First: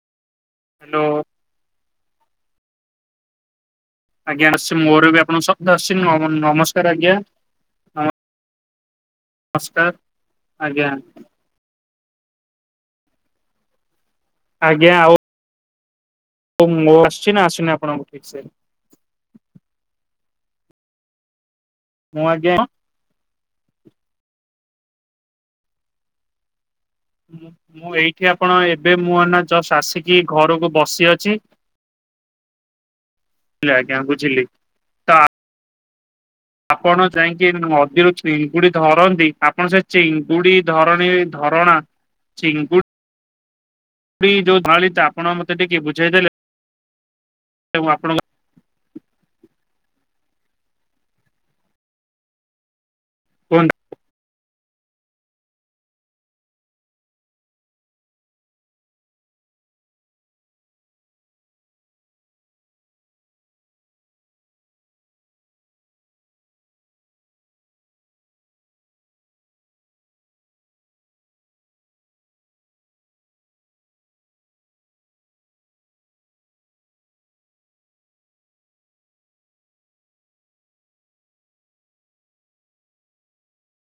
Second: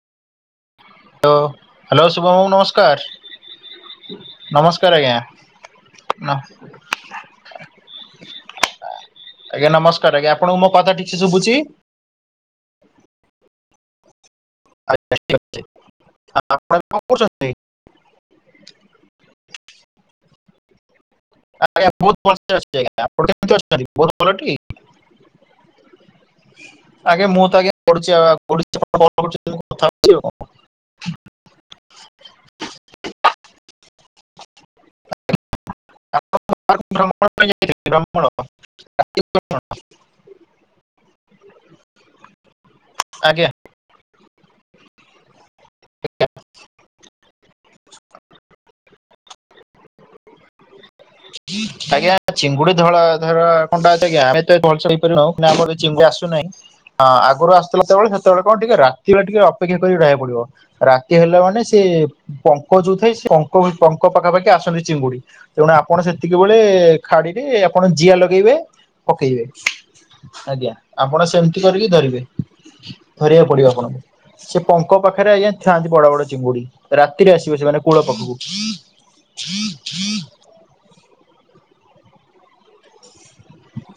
Hello. Hello hello Shubham ବାବୁ ନମସ୍କାର। ଆଜ୍ଞା ଆସୁଛି ନମସ୍କାର ମୋର ଆଜ୍ଞା ବି ଆପଣଙ୍କୁ ସବ୍ଦ ଆସୁଛି ନମସ୍କାର ଆଜ୍ଞା। ଆଜ୍ଞା ନମସ୍କାର ଆଜ୍ଞା ଆପଣଙ୍କୁ ମୋ କଥା ଠିକସେ ଶୁଭୁଛି? ଆଜ୍ଞା ଆଉ। ଠିକ ଅଛି ଆପଣ ତ ମୋ କଣ ଆସିଛି ନା କରୁଛନ୍ତି? ଆସନି ଆପଣଙ୍କୁ ଠିକ ସେ ଆଜ୍ଞା ବ ଆପ ମୁଁ ଆଜ୍ଞା [unintelligible] ବହୁତ ଭଲ ଟି? ଆଜ୍ଞ ମୁଁ ତ ଆଜ୍ଞା ପଢୁଛି [unintelligible] କି ଆଉ ଘରକୁ ବସି ଅଛି। ହେ ଆଜ୍ଞା ବୁଝିଲି। ତ ଆପଣ ଭ୍ରମଣ ପାଇଁ ଯାଇକି ଯାଇଥିଲି ନଦୀରୁ ଭ୍ରମଣ ଚିଙ୍ଗୁଡି ଧରନ୍ତି। ଆପଣ ସେ ଚିଙ୍ଗୁଡି ଧରଣୀ ଧରଣା ଚିଙ୍ଗୁଡ। ଆଜ୍ଞା। ଚିଙ୍ଗୁଡି ଯୋଉ ଧରଳିଟା ତ ଆପଣ ମତେ ଟିକେ ବୁଝେଇଦେଲେ ଆପଣଙ୍କ ଆଜ୍ଞା ଚିଙ୍ଗୁଡି ଧଳ- ଧର କୁହନ୍ତୁ। -କଟା- ଆଜ୍ଞା। [unintelligible] ଆସୁନାହିଁ। ହଁ ଆଗରୁ ଆସଥିଲା ଯେତେବେଳେ ସେତେବେଳେ କଣ ଟିକେ ରାତିରେ ଟିକେ ଅପେକ୍ଷା କରି ରହିବାକୁ ପଡିବ। ରାତି ହେଲା ମାନେ ସେ ପଙ୍କ ଯୋଉ ଥାଏ ସେ ପଙ୍କ ପଙ୍କ ପାଖାପାଖି ଆସନ୍ତି ଚିଙ୍ଗୁଡି ତେଣୁ ଆ ଆପଣ ସେତିକି ବେଳେ ଖାଡିରେ ଆପଣ ଜିଆ ଲଗେଇବେ ପକେଇବେ। ଆଜ୍ଞା ଆପଣ ସେମିତି କରିକି ଧରିବେ। ଧରିବାକୁ ପଡିବ ଆପଣଙ୍କୁ। ସେ ପଙ୍କ ପାଖରେ ଆଜ୍ଞା ଥାଆନ୍ତି ବଡ ବଡ ଚିଙ୍ଗୁଡି ରାତିରେ ଆସିବ ସେମାନେ କୂଳ ପାଖକୁ। [inaudible]